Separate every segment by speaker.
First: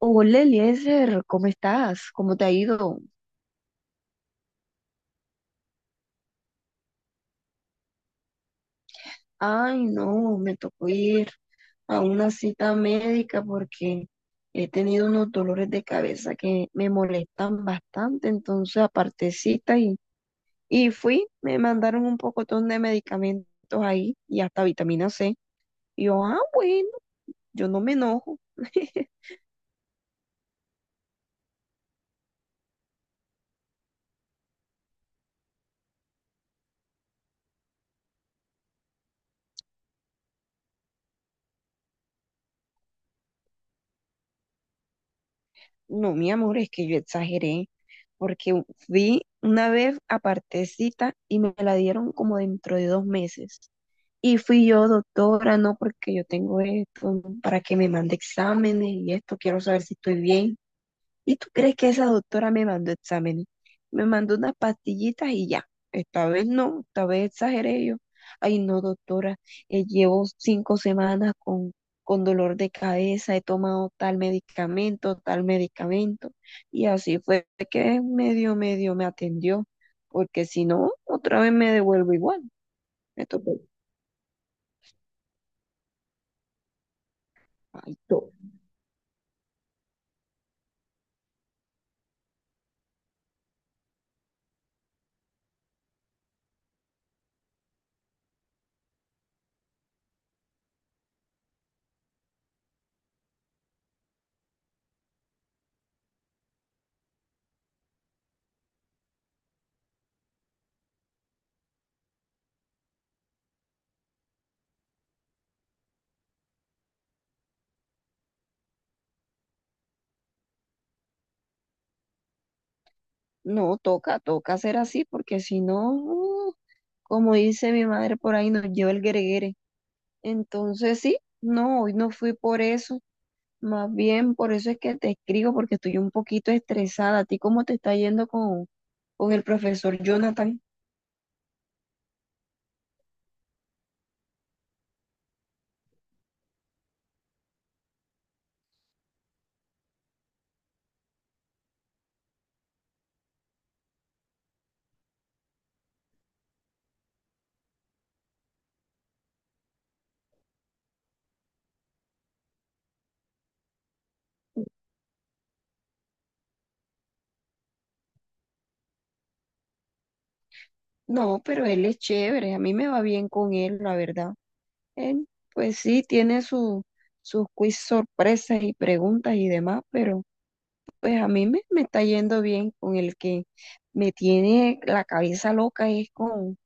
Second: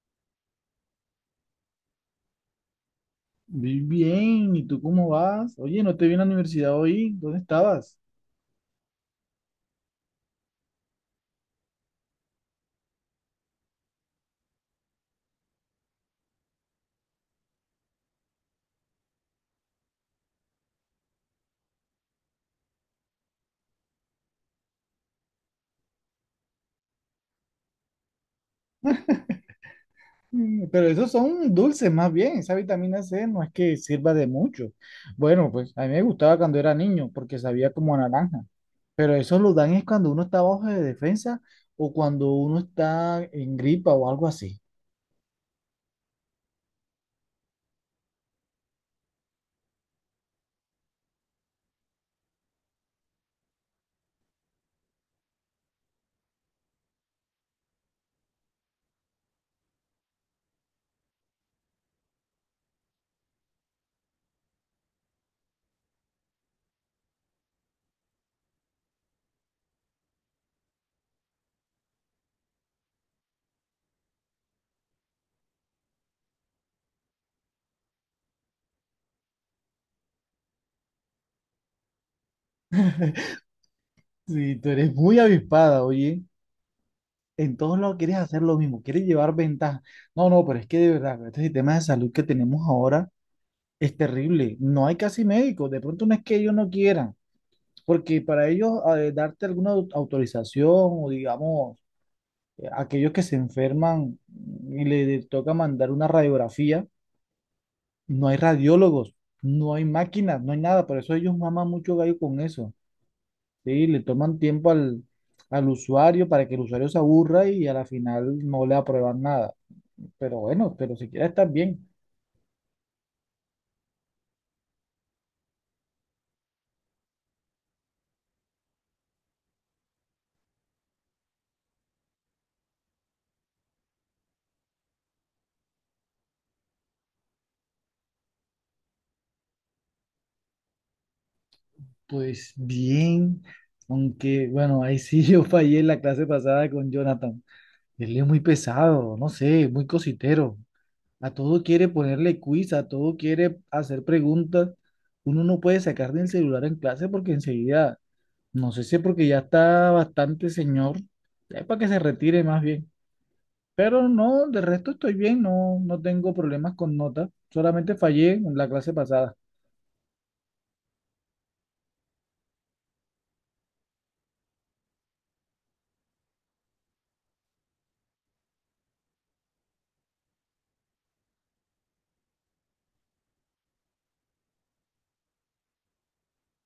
Speaker 1: Hola Eliezer, ¿cómo estás? ¿Cómo te ha ido?
Speaker 2: Muy bien, ¿y tú cómo vas? Oye, no te vi en la universidad hoy, ¿dónde estabas?
Speaker 1: Ay, no, me tocó ir a una cita médica porque he tenido unos dolores de cabeza que me molestan bastante, entonces aparte cita y fui, me mandaron un pocotón de medicamentos ahí y hasta vitamina C. Y yo, ah, bueno, yo no me enojo.
Speaker 2: Mm, pero esos son dulces más bien, esa vitamina C no es que sirva de mucho. Bueno, pues a mí me gustaba cuando era niño porque sabía como a naranja, pero eso lo dan es cuando uno está bajo de defensa o cuando uno está en gripa o algo así.
Speaker 1: No, mi amor, es que yo exageré, porque fui una vez a cita y me la dieron como dentro de 2 meses. Y fui yo, doctora, no, porque yo tengo esto, ¿no?, para que me mande exámenes y esto, quiero saber si estoy bien. ¿Y tú crees que esa doctora me mandó exámenes? Me mandó unas pastillitas y ya. Esta vez no, esta vez exageré yo. Ay, no, doctora, llevo 5 semanas con dolor de cabeza, he tomado tal medicamento, tal medicamento. Y así fue que medio, medio me atendió, porque si no, otra vez me devuelvo igual. Me tocó.
Speaker 2: Sí, tú eres muy avispada, oye. En todos
Speaker 1: Ay,
Speaker 2: lados quieres
Speaker 1: no.
Speaker 2: hacer lo mismo, quieres llevar ventaja. No, no, pero es que de verdad, este sistema de salud que tenemos ahora es terrible, no hay casi médicos, de pronto no es que ellos no quieran, porque para ellos darte alguna autorización o digamos, aquellos que se enferman y le toca mandar una radiografía, no hay radiólogos, no hay máquinas, no hay nada, por eso ellos maman mucho gallo con eso, ¿sí? Le toman tiempo al, al usuario para que el usuario se aburra y a la final no le aprueban nada, pero bueno, pero siquiera estás bien.
Speaker 1: No, toca, toca hacer así, porque si no, como dice mi madre por ahí, nos lleva el greguere. Entonces sí, no, hoy no fui por eso, más bien por eso es que te escribo, porque estoy un poquito estresada. ¿A ti cómo te está yendo con el profesor Jonathan?
Speaker 2: Pues bien, aunque bueno, ahí sí yo fallé en la clase pasada con Jonathan. Él es muy pesado, no sé, muy cositero. A todo quiere ponerle quiz, a todo quiere hacer preguntas. Uno no puede sacar del celular en clase porque enseguida, no sé si es porque ya está bastante señor, es para que se retire más bien. Pero no, de resto estoy bien, no, no tengo problemas con notas. Solamente fallé en la clase pasada.
Speaker 1: No, pero él es chévere, a mí me va bien con él, la verdad. Él, pues sí, tiene su, sus quiz sorpresas y preguntas y demás, pero... Pues a mí me está yendo bien con el que me tiene la cabeza loca es con,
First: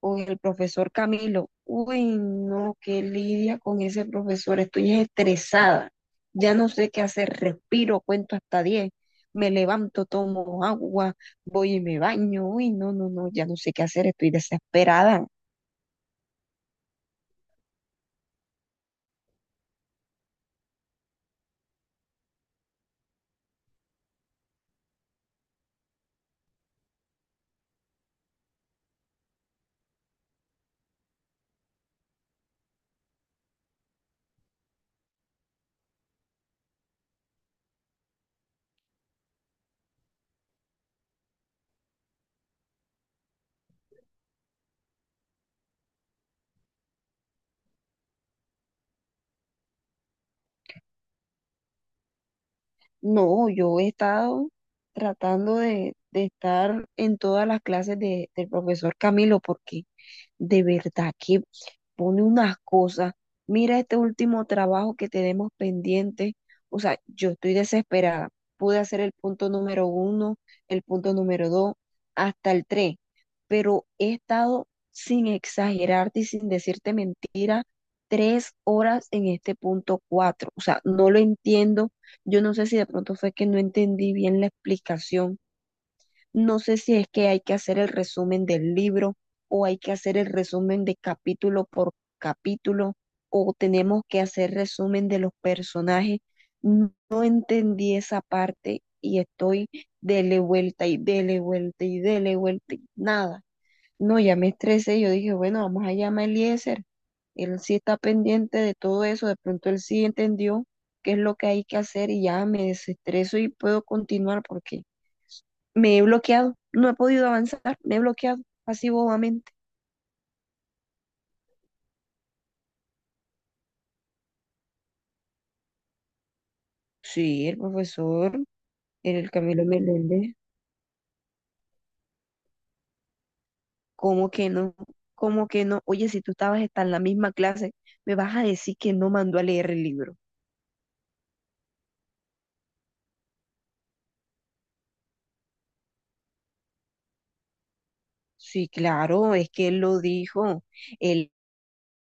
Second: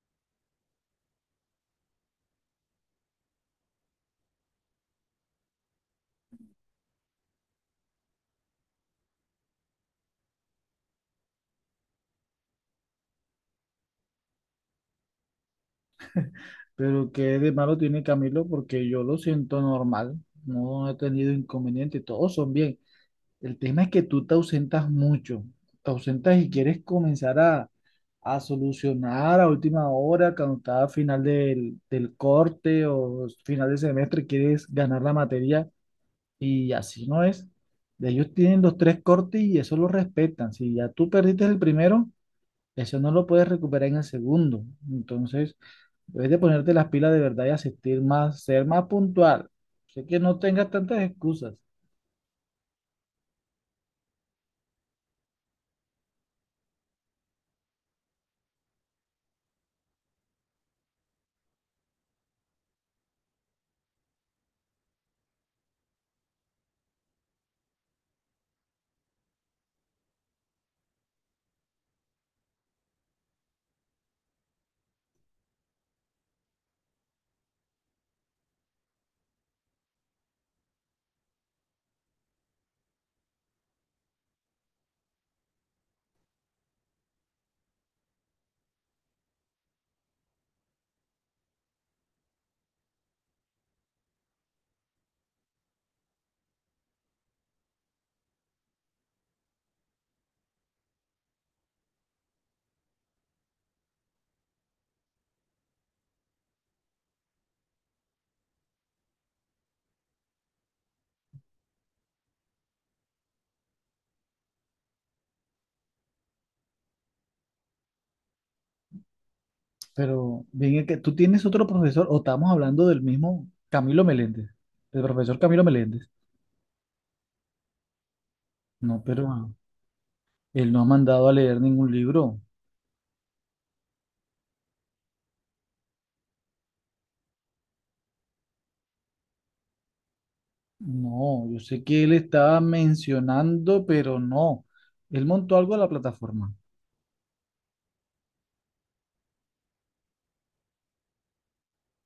Speaker 1: con el profesor Camilo. Uy, no, qué lidia con ese profesor. Estoy estresada. Ya no sé qué hacer. Respiro, cuento hasta 10. Me levanto, tomo agua, voy y me baño. Uy, no, no, no, ya no sé qué hacer. Estoy desesperada.
Speaker 2: Pero qué de malo tiene Camilo porque yo lo siento normal, no he tenido inconveniente, todos son bien. El tema es que tú te ausentas mucho, te ausentas y quieres comenzar a solucionar a última hora, cuando está a final del, del corte o final de semestre, quieres ganar la materia y así no es. Ellos tienen los tres cortes y eso lo respetan. Si ya tú perdiste el primero, eso no lo puedes recuperar en el segundo. Entonces... debes de ponerte las pilas de verdad y asistir más, ser más puntual. Sé que no tengas tantas excusas,
Speaker 1: No, yo he estado tratando de estar en todas las clases del profesor Camilo porque de verdad que pone unas cosas. Mira este último trabajo que tenemos pendiente. O sea, yo estoy desesperada. Pude hacer el punto número 1, el punto número 2, hasta el 3, pero he estado sin exagerarte y sin decirte mentira 3 horas en este punto 4. O sea, no lo entiendo. Yo no sé si de pronto fue que no entendí bien la explicación, no sé si es que hay que hacer el resumen del libro o hay que hacer el resumen de capítulo por capítulo o tenemos que hacer resumen de los personajes. No entendí esa parte y estoy dele vuelta y dele vuelta y dele vuelta y nada. No, ya me estresé. Yo dije, bueno, vamos a llamar a Eliezer. Él sí está pendiente de todo eso. De pronto él sí entendió qué es lo que hay que hacer y ya me desestreso y puedo continuar porque me he bloqueado, no he podido avanzar, me he bloqueado, así bobamente.
Speaker 2: pero bien es que tú tienes otro profesor o estamos hablando del mismo Camilo Meléndez, del profesor Camilo Meléndez.
Speaker 1: Sí, el profesor,
Speaker 2: No, pero
Speaker 1: el Camilo Meléndez.
Speaker 2: él no ha mandado a leer ningún libro.
Speaker 1: ¿Cómo que no? ¿Cómo que no? Oye, si tú estabas hasta en la misma clase, me vas a decir que no mandó a leer el libro.
Speaker 2: No, yo sé que él estaba mencionando, pero no. Él montó algo a la plataforma.
Speaker 1: Sí, claro, es que él lo dijo. Él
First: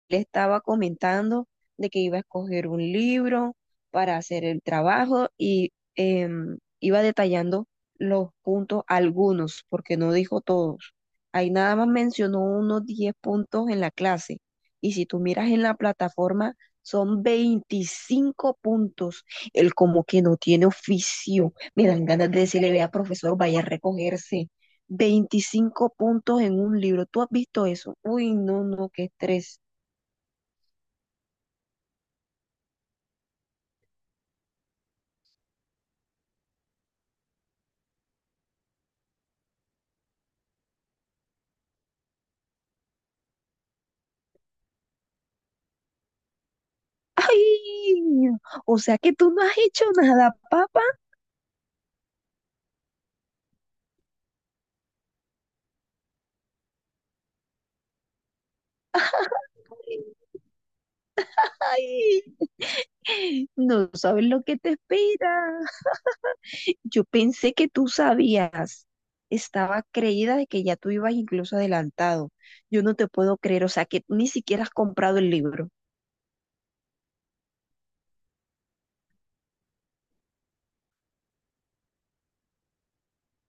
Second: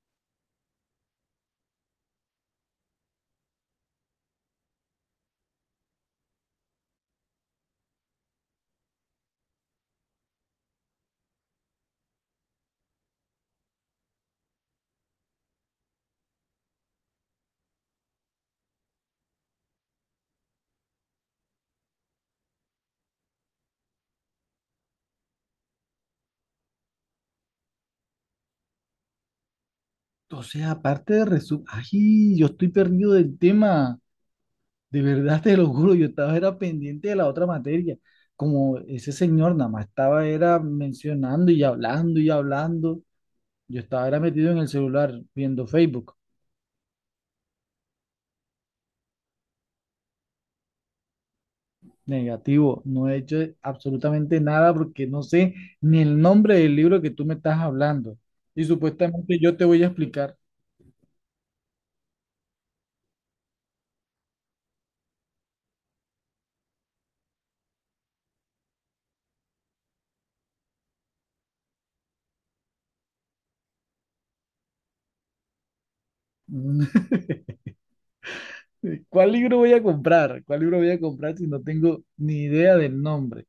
Speaker 1: le estaba comentando de que iba a escoger un libro para hacer el trabajo y iba detallando los puntos, algunos, porque no dijo todos. Ahí nada más mencionó unos 10 puntos en la clase. Y si tú miras en la plataforma, son 25 puntos. Él como que no tiene oficio. Me dan ganas de decirle, vea, profesor, vaya a recogerse. 25 puntos en un libro. ¿Tú has visto eso? Uy, no, no, qué estrés.
Speaker 2: Entonces, aparte de resumen, ay, yo estoy perdido del tema. De verdad te lo juro, yo estaba era pendiente de la otra materia. Como ese señor nada más estaba era mencionando y hablando, yo estaba era metido en el celular viendo Facebook.
Speaker 1: Ay, o sea que tú no has hecho nada, papá.
Speaker 2: Negativo, no he hecho absolutamente nada porque no sé ni el nombre del libro que tú me estás hablando. Y supuestamente yo te voy a explicar.
Speaker 1: Ay, no sabes lo que te espera. Yo pensé que tú sabías. Estaba creída de que ya tú ibas incluso adelantado. Yo no te puedo creer, o sea que ni siquiera has comprado el libro.
Speaker 2: ¿Cuál libro voy a comprar, cuál libro voy a comprar si no tengo ni idea del nombre?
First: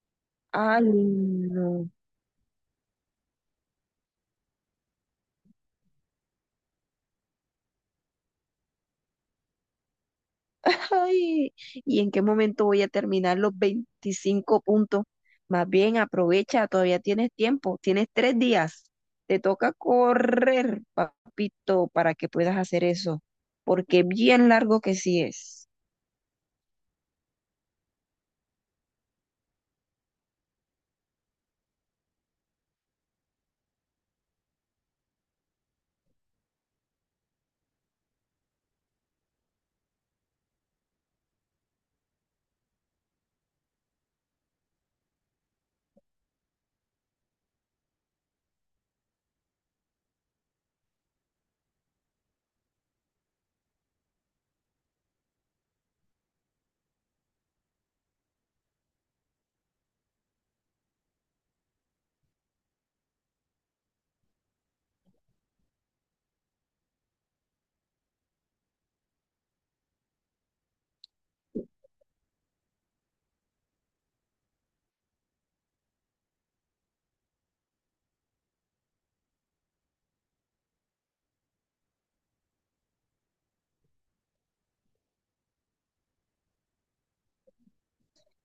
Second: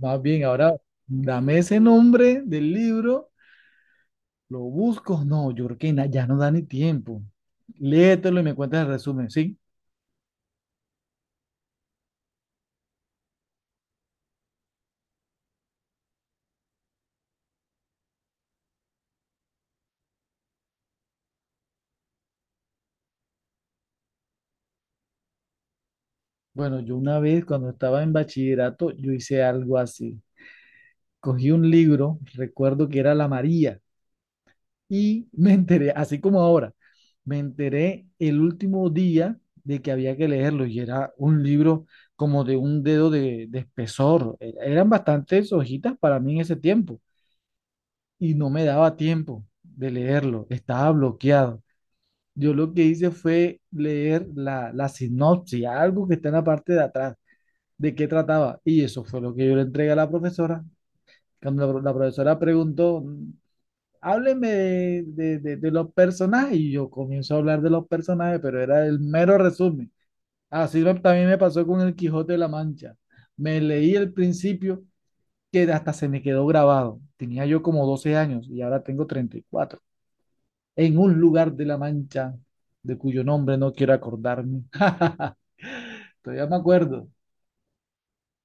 Speaker 2: Más bien, ahora
Speaker 1: Ay,
Speaker 2: dame ese
Speaker 1: no.
Speaker 2: nombre del libro. Lo busco, no, yo creo que ya no da ni tiempo. Léetelo y me cuentas el resumen, ¿sí?
Speaker 1: Ay, ¿y en qué momento voy a terminar los 25 puntos? Más bien aprovecha, todavía tienes tiempo, tienes 3 días. Te toca correr, papito, para que puedas hacer eso, porque bien largo que sí es.
Speaker 2: Bueno, yo una vez cuando estaba en bachillerato, yo hice algo así. Cogí un libro, recuerdo que era La María, y me enteré, así como ahora, me enteré el último día de que había que leerlo y era un libro como de un dedo de espesor. Eran bastantes hojitas para mí en ese tiempo y no me daba tiempo de leerlo, estaba bloqueado. Yo lo que hice fue leer la, la sinopsis, algo que está en la parte de atrás, de qué trataba. Y eso fue lo que yo le entregué a la profesora. Cuando la profesora preguntó, hábleme de los personajes, y yo comienzo a hablar de los personajes, pero era el mero resumen. También me pasó con el Quijote de la Mancha. Me leí el principio que hasta se me quedó grabado. Tenía yo como 12 años y ahora tengo 34. En un lugar de La Mancha de cuyo nombre no quiero acordarme. Todavía me acuerdo.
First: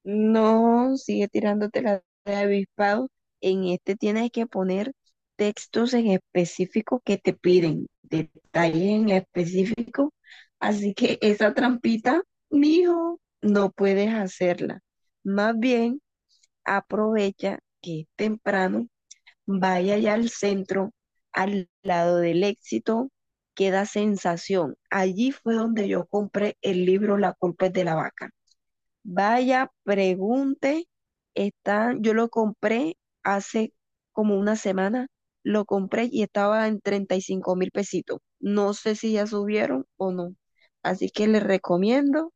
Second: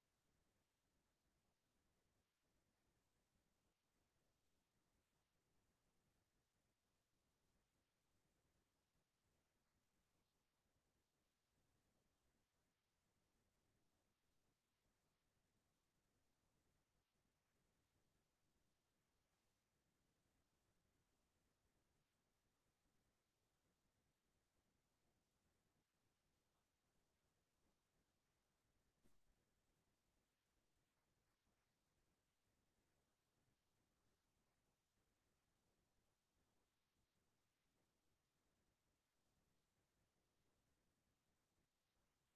Speaker 1: No, sigue tirándote la de avispado. En este tienes que poner textos en específico que te piden, detalles en específico. Así que esa trampita, mijo, no puedes hacerla. Más bien, aprovecha que es temprano, vaya ya al centro, al lado del éxito, queda sensación. Allí fue donde yo compré el libro La culpa es de la vaca. Vaya, pregunte, está, yo lo compré hace como una semana, lo compré y estaba en 35.000 pesitos. No sé si ya subieron o no. Así que les recomiendo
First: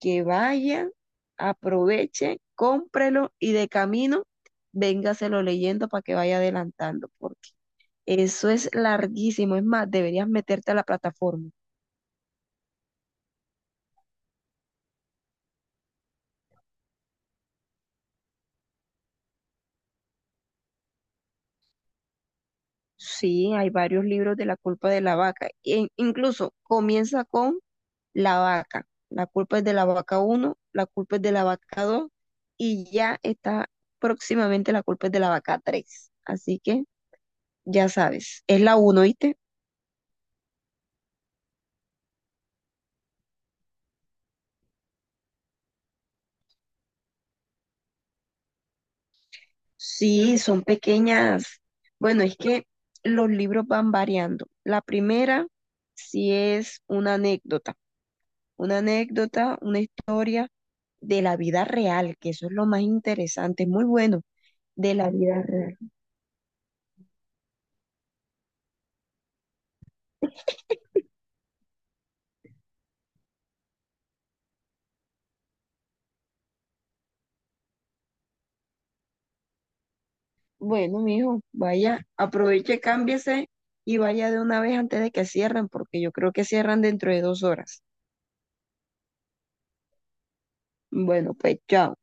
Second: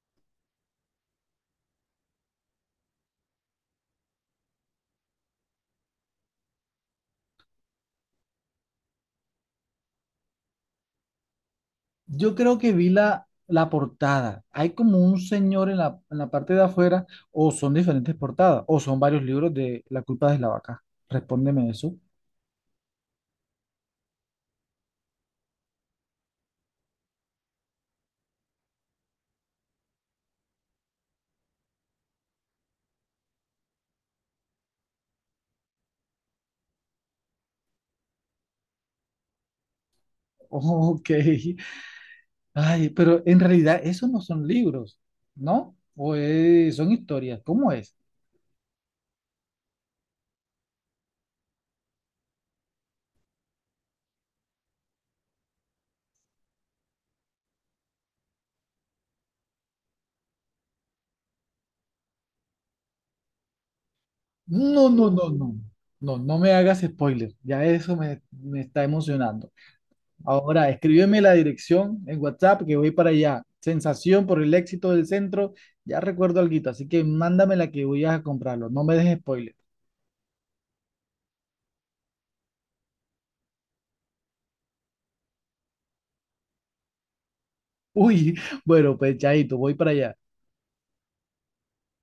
Speaker 1: que vayan, aprovechen, cómprelo y de camino véngaselo leyendo para que vaya adelantando, porque eso es larguísimo. Es más, deberías meterte a la plataforma.
Speaker 2: Yo creo que vi la, la portada. Hay como un señor en la parte de afuera, o son diferentes portadas, o son varios libros de La culpa de la vaca. Respóndeme eso.
Speaker 1: Sí, hay varios libros de La culpa de la vaca, e incluso comienza con la vaca. La culpa es de la vaca 1, la culpa es de la vaca 2 y ya está próximamente la culpa es de la vaca 3. Así que ya sabes, es la uno, ¿viste?
Speaker 2: Ok. Ay, pero en realidad esos no son libros, ¿no? Son historias. ¿Cómo es?
Speaker 1: Sí, son pequeñas. Bueno, es que los libros van variando. La primera sí es una anécdota, una anécdota, una historia de la vida real, que eso es lo más interesante, muy bueno,
Speaker 2: No,
Speaker 1: de la
Speaker 2: no, no,
Speaker 1: vida
Speaker 2: no.
Speaker 1: real.
Speaker 2: No, no me hagas spoiler. Ya eso me, me está emocionando. Ahora, escríbeme la dirección en WhatsApp que voy para allá. Sensación por el éxito del centro. Ya recuerdo alguito, así que mándame la que voy a comprarlo. No me dejes spoiler.
Speaker 1: Bueno, mijo, vaya, aproveche, cámbiese y vaya de una vez antes de que cierren, porque yo creo que cierran dentro de 2 horas.
Speaker 2: Uy, bueno, pues chaito, voy para allá.
Speaker 1: Bueno, pues chao.